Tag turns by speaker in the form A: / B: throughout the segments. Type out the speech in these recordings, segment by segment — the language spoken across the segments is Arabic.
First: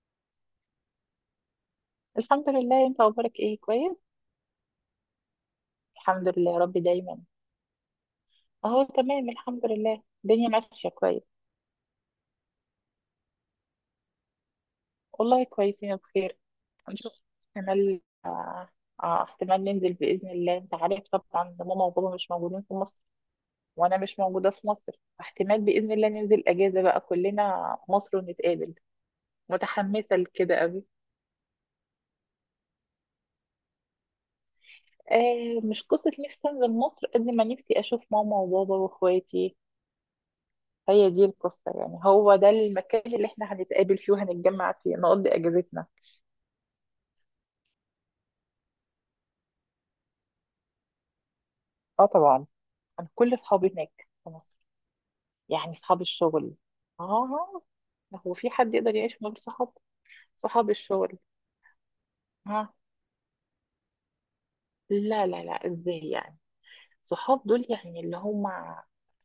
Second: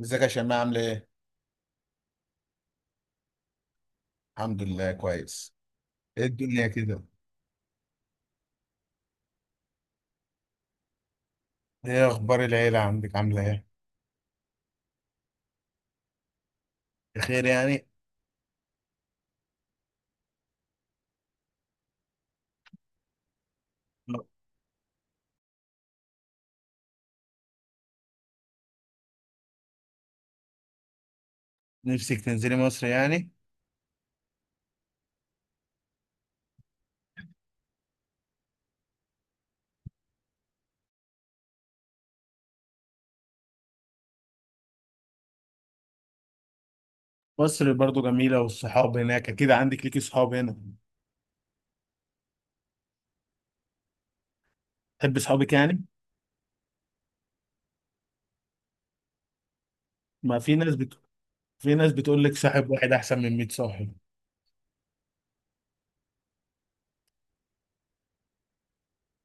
A: ازيك يا شيماء عاملة ايه؟
B: الحمد لله. انت اخبارك ايه؟ كويس
A: الحمد لله كويس. ايه
B: الحمد لله يا
A: الدنيا
B: رب
A: كده؟
B: دايما. اهو تمام الحمد لله، الدنيا ماشيه كويس.
A: ايه اخبار العيلة عندك عاملة ايه؟
B: والله كويسين بخير. هنشوف.
A: بخير يعني؟
B: احتمال اه احتمال ننزل باذن الله. انت عارف طبعا ماما وبابا مش موجودين في مصر، وانا مش موجوده في مصر. احتمال باذن الله ننزل اجازه بقى كلنا مصر ونتقابل. متحمسه لكده قوي.
A: نفسك تنزلي مصر يعني؟
B: آه مش قصه نفسي انزل مصر قد ما نفسي اشوف ماما وبابا واخواتي. هي دي القصة، يعني هو ده المكان اللي احنا هنتقابل فيه وهنتجمع فيه نقضي اجازتنا.
A: مصر برضو جميلة والصحاب هناك اكيد عندك ليكي صحاب هنا.
B: اه طبعا. انا كل اصحابي هناك في مصر.
A: تحب صحابك
B: يعني
A: يعني؟
B: اصحاب الشغل. اه. هو في حد يقدر يعيش من غير صحاب؟
A: ما في
B: صحاب
A: ناس بت...
B: الشغل.
A: في ناس بتقول لك صاحب
B: ها.
A: واحد احسن من 100 صاحب.
B: لا لا لا ازاي يعني. صحاب دول يعني اللي هم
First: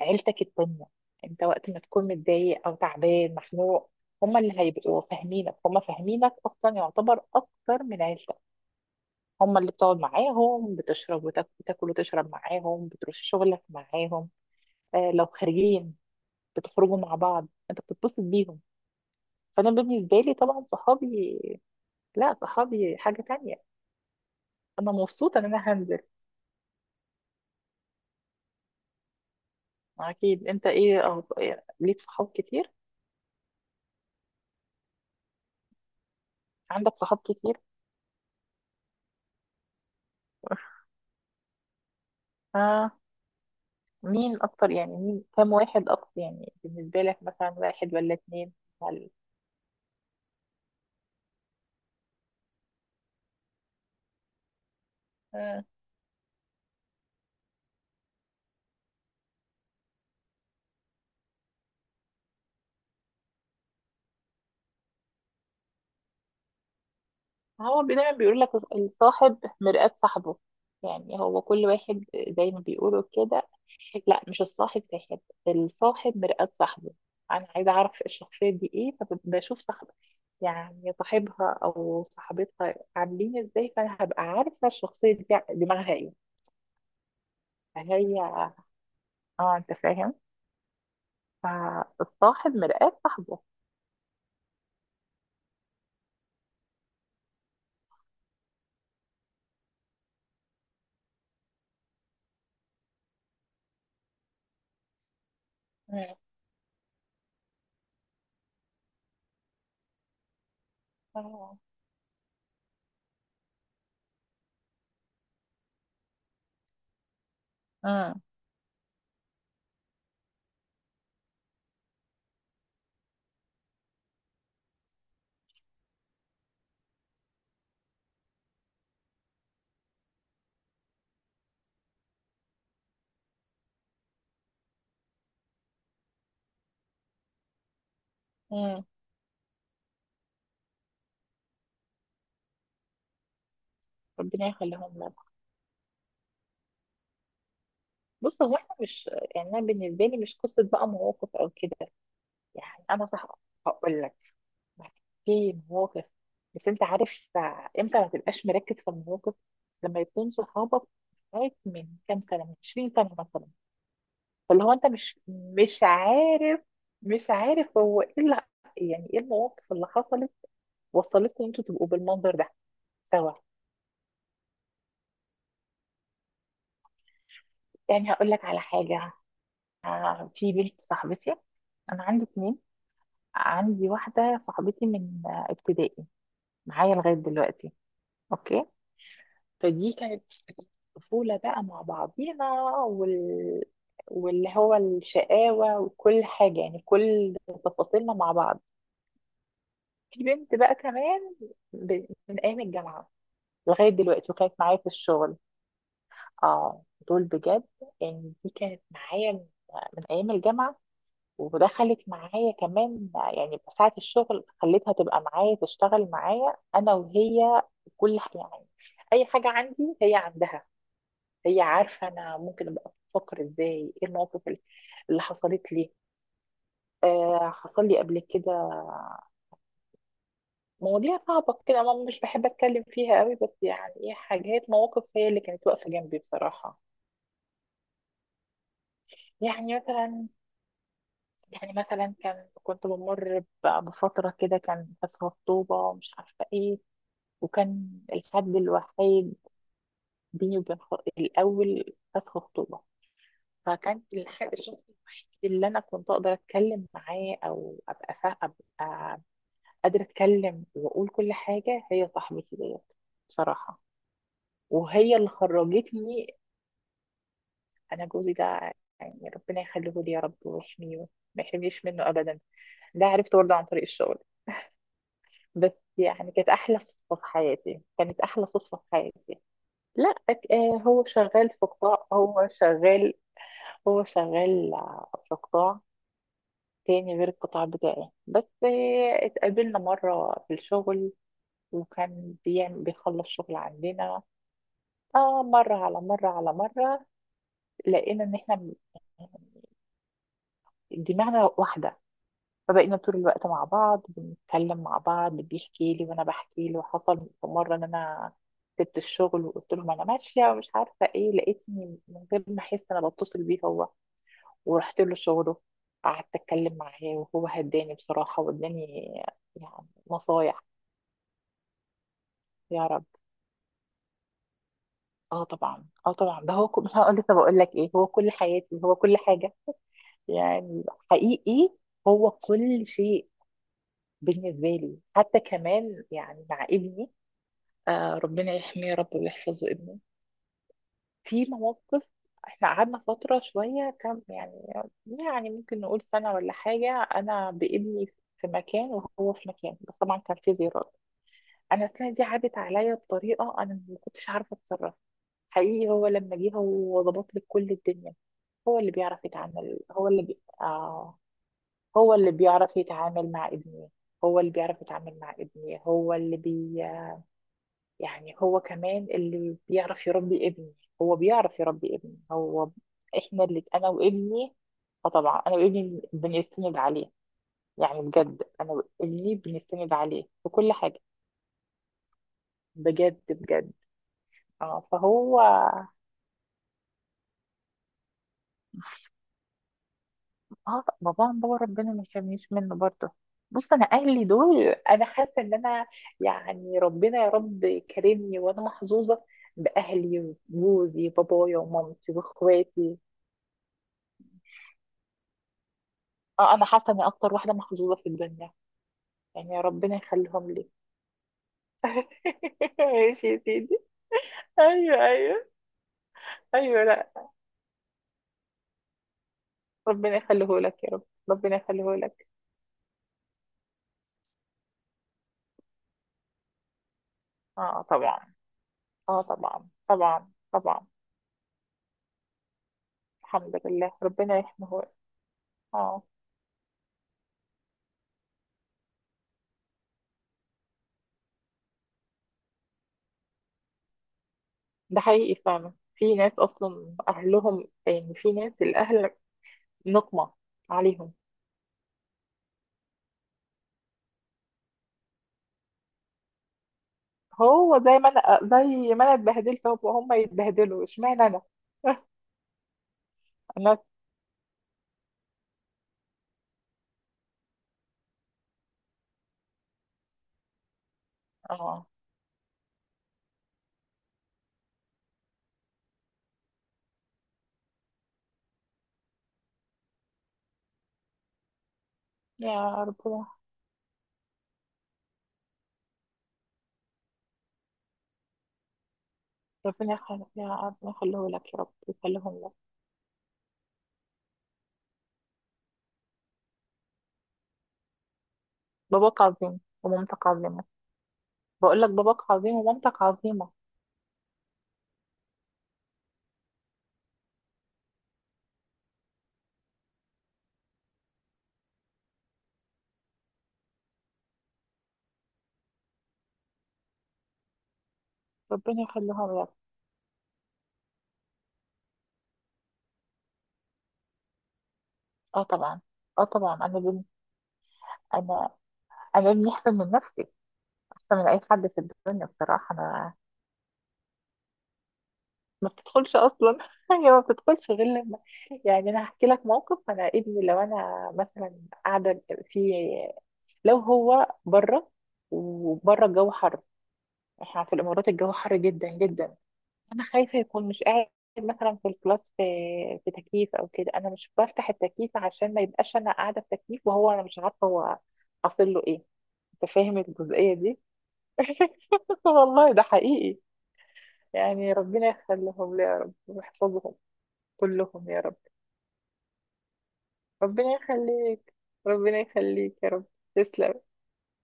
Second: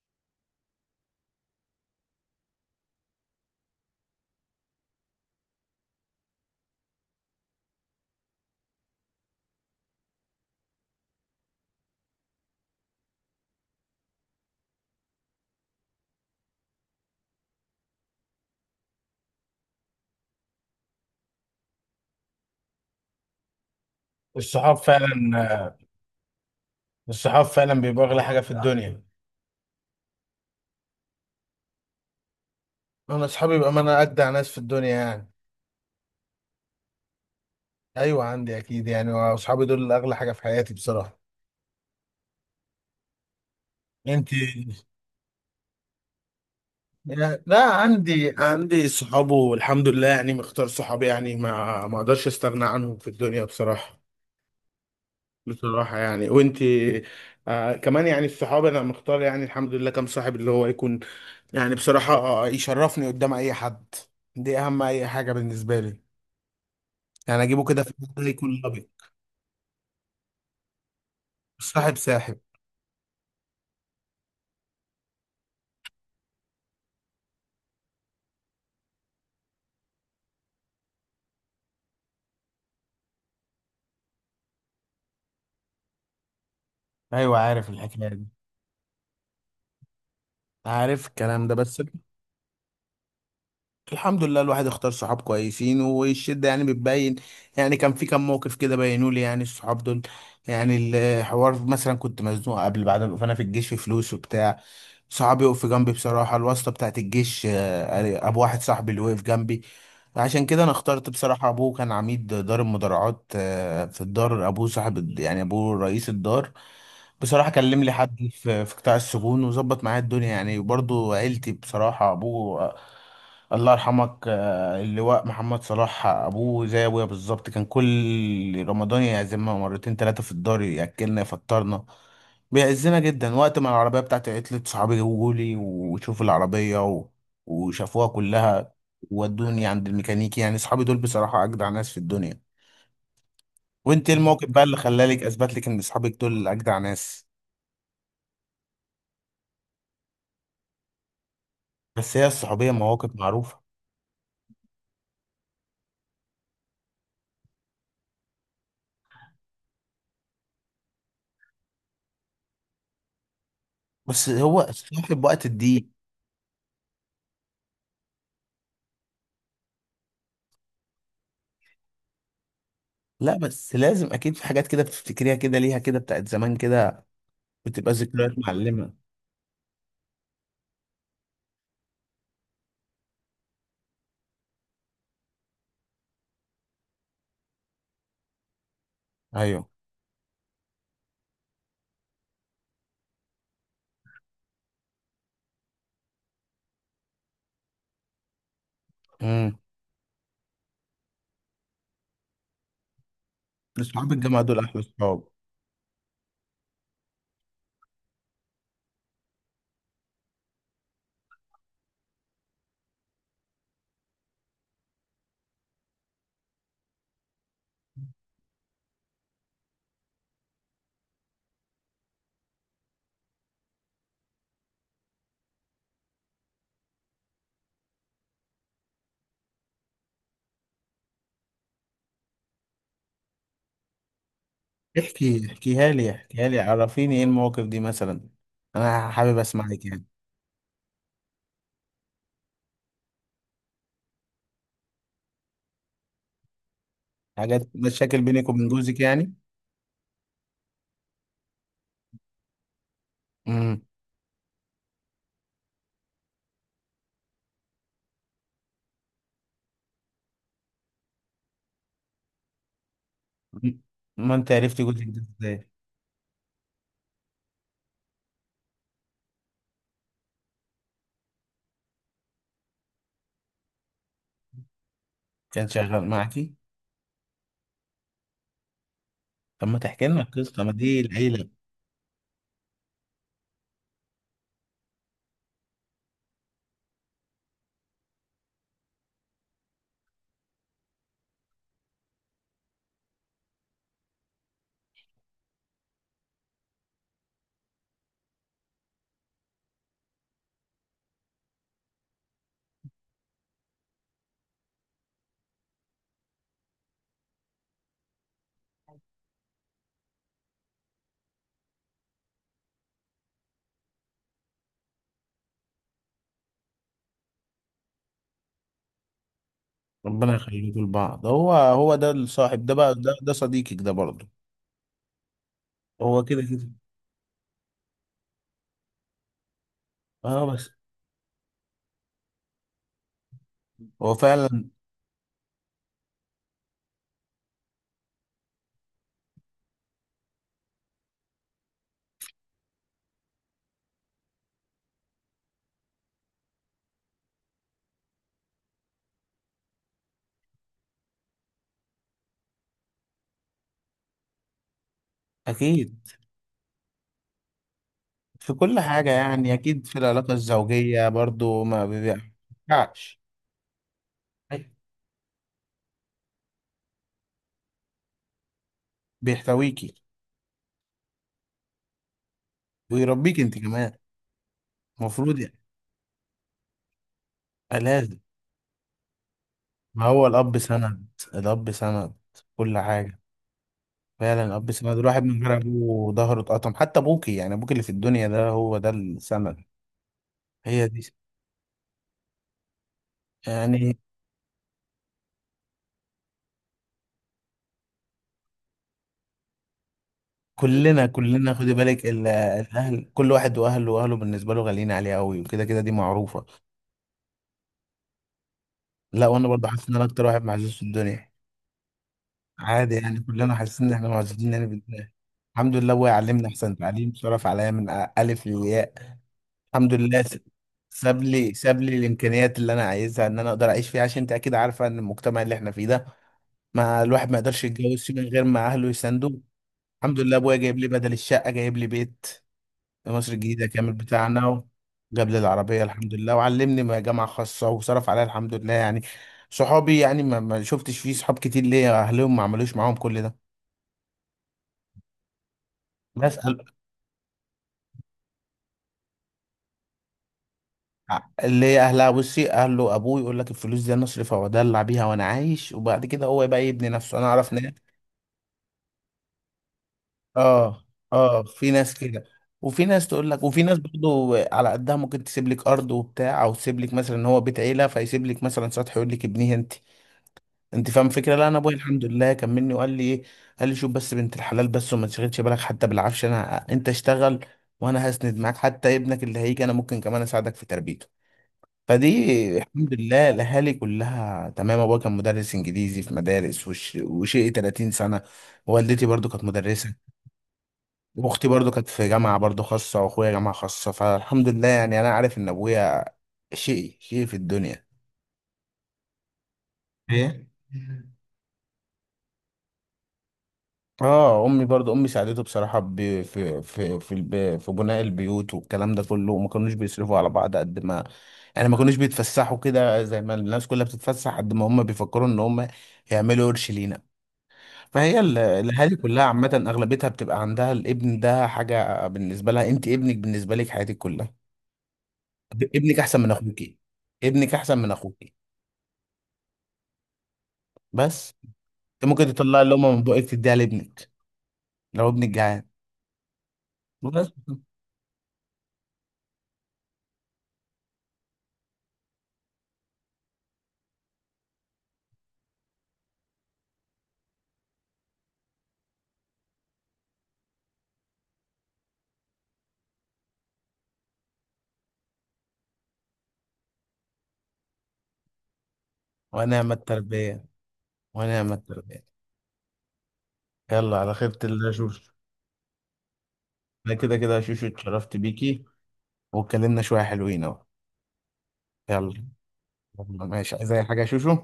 B: عيلتك التانية. انت وقت ما تكون متضايق او تعبان مخنوق، هم اللي هيبقوا فاهمينك، هم فاهمينك اصلا، يعتبر اكتر من عيلتك. هم اللي بتقعد معاهم، بتشرب وتاكل، بتاكل وتشرب معاهم، بتروح شغلك معاهم. آه لو خارجين بتخرجوا مع بعض، انت بتتبسط بيهم. فانا بالنسبه لي طبعا صحابي، لا صحابي حاجه تانية.
A: الصحاب
B: انا مبسوطه ان انا
A: فعلا.
B: هنزل.
A: الصحاب فعلا بيبقى اغلى حاجة في الدنيا.
B: اكيد انت ايه ليك صحاب كتير.
A: انا اصحابي بقى، ما انا اجدع ناس في الدنيا يعني.
B: عندك صحاب كتير.
A: ايوه عندي اكيد يعني، واصحابي دول اغلى حاجة في حياتي بصراحة.
B: آه.
A: انت
B: مين اكتر يعني، مين كام واحد اكتر يعني بالنسبه لك،
A: يعني،
B: مثلا
A: لا
B: واحد ولا
A: عندي،
B: اتنين؟ هل
A: صحابه والحمد لله يعني، مختار صحابي يعني، ما اقدرش استغنى عنهم في الدنيا بصراحة.
B: آه.
A: بصراحة يعني، وانتي؟ آه كمان يعني الصحاب انا مختار يعني الحمد لله، كم صاحب اللي هو يكون يعني بصراحة آه، يشرفني قدام اي حد. دي اهم اي حاجة بالنسبة لي. يعني اجيبه
B: هو
A: كده في
B: دايما
A: الحتة
B: بيقول
A: يكون
B: لك
A: لبق.
B: الصاحب مرآة صاحبه، يعني هو كل
A: الصاحب
B: واحد
A: ساحب.
B: زي ما بيقولوا كده. لا مش الصاحب ساحب، الصاحب مرآة صاحبه. انا عايزه اعرف الشخصيه دي ايه، فبشوف صاحب، يعني صاحبها او صاحبتها عاملين ازاي، فانا هبقى عارفه الشخصيه دي دماغها ايه.
A: ايوه عارف الحكاية
B: فهي،
A: دي،
B: اه انت فاهم،
A: عارف الكلام ده. بس
B: فالصاحب مرآة صاحبه.
A: الحمد لله الواحد اختار صحاب كويسين، والشدة يعني بتبين. يعني كان في كم موقف كده بينوا لي يعني الصحاب دول. يعني الحوار مثلا، كنت مزنوق قبل بعد، فانا في الجيش في فلوس وبتاع، صحابي يقف جنبي
B: مم.
A: بصراحة. الواسطة بتاعت الجيش آه، ابو واحد صاحبي اللي وقف جنبي. عشان كده انا اخترت بصراحة.
B: آه.
A: ابوه كان عميد دار المدرعات آه، في الدار ابوه صاحب، يعني ابوه رئيس الدار. بصراحة كلم لي
B: مم.
A: حد في قطاع السجون وظبط معايا الدنيا يعني. وبرضه عيلتي بصراحة، ابوه آه، الله يرحمك آه، اللواء محمد صلاح، ابوه زي ابويا بالظبط. كان كل رمضان يعزمنا مرتين ثلاثة في الدار، ياكلنا يفطرنا، بيعزنا جدا. وقت ما العربية بتاعتي عطلت، صحابي جولي وشوفوا العربية وشافوها كلها،
B: مم.
A: ودوني عند الميكانيكي. يعني اصحابي دول بصراحة اجدع ناس في الدنيا. وانت إيه،
B: ربنا
A: الموقف بقى اللي
B: يخليهم لنا.
A: خلالك اثبت لك ان اصحابك دول اجدع ناس؟
B: بص هو احنا مش، يعني انا بالنسبه لي مش قصه بقى مواقف او كده.
A: بس هي الصحوبية
B: يعني انا
A: مواقف
B: صح.
A: معروفة.
B: هقول لك. في مواقف. بس انت عارف، امتى ما تبقاش مركز في المواقف؟ لما يكون صحابك معاك من كام سنه، من 20 سنه مثلا.
A: بس هو
B: فاللي هو انت مش
A: الصاحب وقت
B: مش
A: الضيق.
B: عارف، مش عارف هو ايه اللي، يعني ايه المواقف اللي حصلت وصلتكم ان انتوا تبقوا بالمنظر ده سوا.
A: لا بس لازم اكيد في حاجات كده بتفتكريها كده، ليها كده بتاعت زمان كده، بتبقى
B: يعني
A: ذكريات
B: هقول لك على
A: معلمة.
B: حاجه. آه، في بنت صاحبتي. انا عندي اتنين. عندي واحدة صاحبتي من ابتدائي معايا لغاية دلوقتي. اوكي.
A: ايوه.
B: فدي كانت طفولة بقى مع بعضينا، واللي هو الشقاوة وكل حاجة، يعني كل تفاصيلنا مع بعض.
A: امم.
B: في بنت بقى كمان، من أيام الجامعة لغاية
A: اصحاب
B: دلوقتي،
A: الجامعة
B: وكانت
A: دول
B: معايا
A: احلى
B: في
A: اصحاب.
B: الشغل. اه دول بجد. يعني دي كانت معايا من أيام الجامعة، وده خلت معايا كمان. يعني ساعة الشغل خليتها تبقى معايا، تشتغل معايا أنا وهي. يعني أي حاجة عندي هي عندها. هي عارفة أنا ممكن أبقى بفكر إزاي، إيه المواقف اللي حصلت لي. آه حصل لي قبل كده مواضيع صعبة كده، ما مش بحب أتكلم فيها قوي، بس يعني إيه حاجات مواقف هي اللي
A: احكي،
B: كانت واقفة
A: احكيها لي،
B: جنبي
A: احكيها لي،
B: بصراحة.
A: عرفيني ايه المواقف دي مثلا. انا حابب
B: يعني
A: اسمعك يعني.
B: مثلا، يعني مثلا كان كنت بمر بفترة كده كان فيها خطوبة ومش عارفة ايه.
A: حاجات
B: وكان
A: مشاكل بينك
B: الحد
A: وبين جوزك يعني؟
B: الوحيد بيني وبين الأول فسخ خطوبة.
A: امم.
B: فكان الشخص الوحيد اللي أنا كنت أقدر أتكلم معاه، أو أبقى قادرة أتكلم وأقول كل حاجة، هي صاحبتي ديت، بصراحة.
A: ما انت عرفت جوزك
B: وهي
A: ده
B: اللي
A: ازاي؟
B: خرجتني. أنا جوزي ده يعني ربنا يخليه لي يا رب ويحميه، ما يحرمنيش منه أبدا. ده عرفته برضه عن طريق الشغل
A: كان
B: بس.
A: شغال
B: يعني كانت
A: معاكي؟
B: أحلى صدفة في حياتي، كانت أحلى صدفة في حياتي.
A: طب ما تحكي
B: لا
A: لنا القصه، ما دي
B: هو
A: العيله.
B: شغال في قطاع، هو شغال هو شغال في قطاع تاني غير القطاع بتاعي بس. آه، اتقابلنا مرة في الشغل، وكان بيعمل بيخلص شغل عندنا. اه مرة على مرة على مرة لقينا ان احنا دماغنا واحدة. فبقينا طول الوقت مع بعض، بنتكلم مع بعض، بيحكي لي وانا بحكي له. حصل في مرة ان انا سبت الشغل، وقلت له ما انا ماشية ومش عارفة ايه، لقيتني من غير ما احس انا بتصل بيه هو، ورحت له شغله. قعدت اتكلم معاه، وهو هداني بصراحه واداني يعني
A: ربنا
B: نصايح.
A: يخليكوا لبعض. هو ده الصاحب ده
B: يا
A: بقى،
B: رب.
A: ده صديقك ده برضه.
B: اه طبعا، اه
A: هو كده
B: طبعا، ده هو
A: كده.
B: هقول لسه، بقول لك ايه، هو كل حياتي، هو كل حاجه
A: اه بس
B: يعني. حقيقي، هو كل شيء
A: هو
B: بالنسبه
A: فعلا.
B: لي. حتى كمان يعني مع ابني، آه ربنا يحميه يا رب ويحفظه ابنه. في مواقف، احنا قعدنا فتره شويه كم يعني، يعني ممكن نقول سنه ولا حاجه، انا بابني في مكان وهو في مكان، بس طبعا كان في زيارات. انا السنه دي عدت عليا بطريقه انا ما كنتش عارفه اتصرف. حقيقي
A: اكيد
B: هو لما جه هو ظبط لي كل الدنيا.
A: في كل
B: هو اللي
A: حاجه
B: بيعرف
A: يعني،
B: يتعامل،
A: اكيد في العلاقه الزوجيه برضه ما
B: هو اللي بيعرف
A: بيبيعش.
B: يتعامل مع ابني، هو اللي بيعرف يتعامل مع ابني، هو اللي بي يعني هو كمان اللي
A: بيحتويكي
B: بيعرف يربي ابني. هو بيعرف يربي ابني هو.
A: ويربيك
B: احنا
A: انت
B: اللي انا
A: كمان،
B: وابني،
A: المفروض
B: فطبعا انا
A: يعني.
B: وابني بنستند عليه.
A: آه،
B: يعني
A: لازم.
B: بجد انا وابني بنستند
A: ما
B: عليه
A: هو
B: في
A: الاب
B: كل حاجه.
A: سند، الاب سند كل حاجه.
B: بجد بجد.
A: فعلا الاب
B: اه
A: سند. الواحد
B: فهو.
A: من غير ابوه ظهره اتقطم. حتى ابوكي يعني، ابوك اللي في الدنيا ده هو ده السند.
B: اه
A: هي
B: طب
A: دي
B: باباهم بابا ربنا ما يحرمنيش منه برضه. بص انا
A: يعني.
B: اهلي دول انا حاسه ان انا، يعني ربنا يا رب كرمني وانا محظوظه باهلي
A: كلنا
B: وجوزي،
A: كلنا،
B: بابايا
A: خدي بالك
B: ومامتي واخواتي.
A: الاهل كل واحد واهله، واهله بالنسبه له غاليين عليه قوي، وكده كده دي معروفه.
B: اه انا حاسه اني اكتر واحده محظوظه في الدنيا.
A: لا وانا
B: يعني
A: برضه حاسس ان
B: ربنا
A: انا اكتر واحد
B: يخليهم لي.
A: معزوز في الدنيا. عادي يعني،
B: ماشي يا
A: كلنا
B: سيدي.
A: حاسين ان احنا معزوزين يعني في
B: ايوه
A: الدنيا.
B: ايوه.
A: الحمد لله ابويا علمني احسن
B: ايوه لا
A: تعليم، صرف عليا من الف للياء. الحمد
B: ربنا
A: لله
B: يخليه لك يا رب.
A: ساب لي،
B: ربنا
A: ساب
B: يخليه
A: لي
B: لك.
A: الامكانيات اللي انا عايزها ان انا اقدر اعيش فيها. عشان انت اكيد عارفه ان المجتمع اللي احنا فيه ده، ما الواحد ما يقدرش
B: اه
A: يتجوز من
B: طبعا،
A: غير ما اهله
B: اه
A: يساندوه.
B: طبعا
A: الحمد
B: طبعا
A: لله ابويا جايب
B: طبعا.
A: لي بدل الشقه جايب لي بيت في مصر
B: الحمد
A: الجديده
B: لله
A: كامل
B: ربنا
A: بتاعنا،
B: يحميه لك.
A: وجاب لي العربيه
B: اه.
A: الحمد لله، وعلمني ما جامعه خاصه، وصرف عليا الحمد لله يعني. صحابي يعني ما شفتش فيه صحاب كتير ليا اهلهم ما عملوش معاهم كل ده.
B: ده حقيقي فعلا، في ناس
A: بسأل،
B: اصلا اهلهم، يعني في ناس الاهل نقمة عليهم.
A: اللي هي اهلها، بصي اهله ابوه يقول لك الفلوس دي انا اصرفها وادلع بيها وانا عايش، وبعد كده هو بقى يبني نفسه. انا اعرف ناس.
B: هو زي ما انا، زي ما انا اتبهدلت هم يتبهدلوا،
A: اه.
B: اشمعنى انا؟
A: اه في ناس كده. وفي ناس تقول لك، وفي ناس
B: انا.
A: برضو على قدها ممكن تسيب لك ارض وبتاع، او تسيب لك مثلا ان هو بيت عيله فيسيب لك مثلا سطح يقول لك ابنيه انت. انت فاهم الفكره. لا انا ابويا
B: اه
A: الحمد لله كملني وقال لي ايه، قال لي شوف بس بنت الحلال بس، وما تشغلش بالك حتى بالعفش، انا انت اشتغل وانا هسند معاك. حتى ابنك اللي هيجي انا ممكن كمان اساعدك في تربيته. فدي
B: يا
A: الحمد
B: ربنا.
A: لله الاهالي كلها تمام. ابويا كان مدرس انجليزي في مدارس وشيء 30 سنه. والدتي برضو كانت
B: ربنا
A: مدرسه،
B: يخليك، يا ربنا يخليه
A: واختي
B: لك يا رب،
A: برضو كانت في
B: يخليهم
A: جامعة
B: لك.
A: برضو خاصة، واخويا جامعة خاصة. فالحمد لله يعني انا عارف ان ابويا شقي في الدنيا.
B: باباك عظيم ومامتك
A: ايه؟
B: عظيمة. بقول لك باباك عظيم ومامتك عظيمة.
A: اه امي برضو، امي ساعدته بصراحة في في بناء البيوت والكلام ده كله. وما كانوش بيصرفوا على بعض قد ما يعني، ما كانوش بيتفسحوا كده زي ما الناس كلها بتتفسح، قد ما هم بيفكروا ان هم يعملوا قرش لينا. فهي
B: ربنا
A: الاهالي كلها
B: يخليهم لك.
A: عامة اغلبيتها بتبقى عندها الابن ده حاجة بالنسبة لها. انت ابنك بالنسبة لك حياتك كلها.
B: اه طبعا.
A: ابنك احسن
B: اه
A: من
B: طبعا
A: اخوكي.
B: انا بنت.
A: ابنك احسن من اخوكي.
B: انا. انا ابني احسن من نفسي، احسن من
A: بس
B: اي حد في
A: انت
B: الدنيا
A: ممكن تطلع
B: بصراحة.
A: اللقمه من
B: انا
A: بقك تديها لابنك لو ابنك جعان.
B: ما بتدخلش اصلا هي ما
A: بس
B: بتدخلش غير لما، يعني انا هحكي لك موقف. انا ابني لو انا مثلا قاعده في، لو هو بره وبره الجو حر، احنا في الامارات الجو حر جدا جدا، انا خايفه يكون مش قاعد مثلا في الكلاس، في في تكييف او كده، انا مش بفتح التكييف عشان ما يبقاش انا قاعده في تكييف وهو انا مش عارفه هو حاصل له ايه.
A: ونعم
B: انت فاهم
A: التربيه،
B: الجزئيه دي؟
A: ونعم التربيه.
B: والله ده حقيقي.
A: يلا على خيرة الله يا
B: يعني ربنا
A: شوشو.
B: يخليهم لي يا رب ويحفظهم
A: انا كده كده يا شوشو
B: كلهم
A: اتشرفت
B: يا رب.
A: بيكي، واتكلمنا شويه حلوين اهو.
B: ربنا يخليك.
A: يلا.
B: ربنا يخليك يا رب.
A: يلا ماشي، عايز
B: تسلم.
A: اي حاجه يا شوشو؟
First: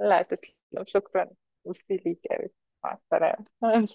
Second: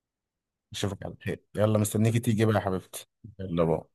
B: لا تسلم
A: اشوفك على
B: شكرا.
A: خير، يلا
B: ميرسي
A: مستنيكي
B: ليك يا
A: تيجي
B: رب.
A: بقى يا
B: مع
A: حبيبتي.
B: السلامة
A: يلا
B: إن
A: بقى.
B: شاء